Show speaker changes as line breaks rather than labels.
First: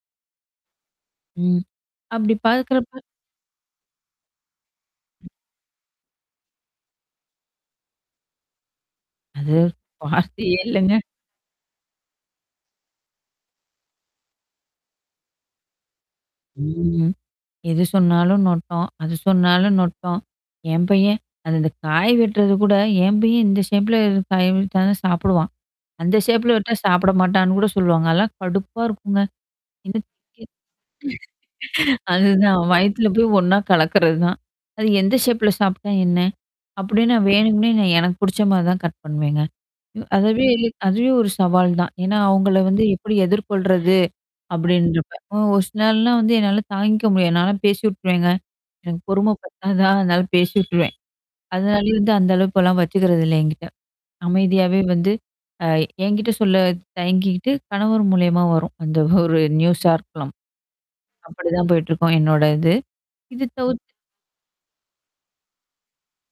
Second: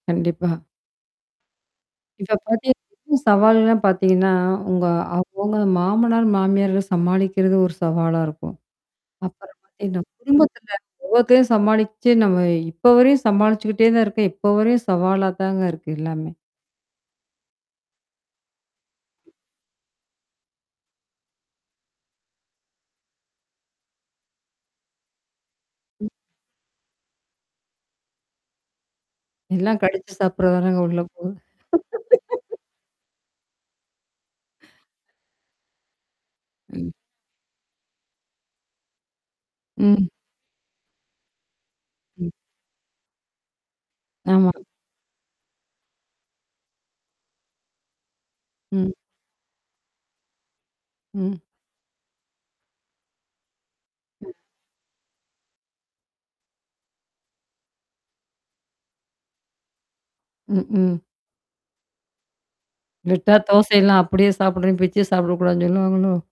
கண்டிப்பா.
ம்.
இப்ப
அப்பிடிப்
பார்த்தீங்கன்னா
பார்க்கிறப்ப
சவால்கள் எல்லாம் பார்த்தீங்கன்னா, உங்க அவுங்க மாமனார், மாமியார சமாளிக்கிறது ஒரு சவாலாக இருக்கும். அப்புறம்
அது
பார்த்தீங்கன்னா,
வார்த்தையே
குடும்பத்தில
இல்லங்க.
ஒ்வ்வொருத்தரையும் சமாளிச்சு நம்ம இப்பவரையும் சமாளிச்சிக்கிட்டே தான் இருக்கோம். இப்ப வரையும் சவாலா தாங்க இருக்கு எல்லாமே!
ம். எது சொன்னாலும் நொட்டை. அது சொன்னாலும் நொட்டை. என் பையன், அந்தந்தக் காய் வெட்டுவது கூட என் பையன் இந்த ஷேப்ல இது காய் வெட்டினா தான் சாப்பிடுவான்,
ம்.
அந்த ஷேப்ல வெட்னா சாப்பிட மாட்டான்னு கூட சொல்வாங்க. அதெல்லாம் கடுப்பா இருக்குங்க.
எல்லாம்
[unintelligible]
கடித்துச் சாப்பிட்றதுதானங்க உள்ளே போகுது
[unintelligible] அதுதான் வயித்துல போய் ஒன்னா கலக்குறதுதான். அது எந்த ஷேப்ல சாப்ட்டா என்ன?
ம்.
அப்பிடின்னா வேணுக்கும்னே நான் எனக்குப் பிடிச்சமாரி தான் கட் பண்ணுவேங்க. இவ்
ம்.
அதுவே அதுவே ஒரு சவால் தான். ஏன்னா
ம்.
அவுங்கள வந்து எப்பிடி எதிர்கொள்றது?
ஆமா.
அப்பிடின்டு இருப்பேன். ஓ ஒரு சில நாள்ல்லாம் வந்து என்னால தாங்கிக்க முடியாது. நான்லாம் பேசி விட்ருவேங்க.
ம்.
எனக்குப் பொறும பத்தாதா, அதனால பேசி விட்டுருவேன்.
ம்.
அதனாலேயே வந்து அந்த அளவுக்கு எல்லாம் வச்சிக்கிறது இல்ல எங்கிட்ட.
ம்.
அமைதியாவே வந்து அ எங்கிட்ட சொல்லத் தயங்கிக்க்கிட்டு கணவர் மூலியமா வரும். அந்த ஒரு நியூஸா இருக்கலாம்.
ம், ம்.
அப்பிடித்தான் போயிட்டுருக்கும் என்னோட இது,
விட்டா
இது தவிர்த்து
தோசையெல்லாம் அப்பிடியே சாப்புட்றேன், பிச்சுச் சாப்பிடக்கூடாதுன்னு சொல்லுவாங்களோ!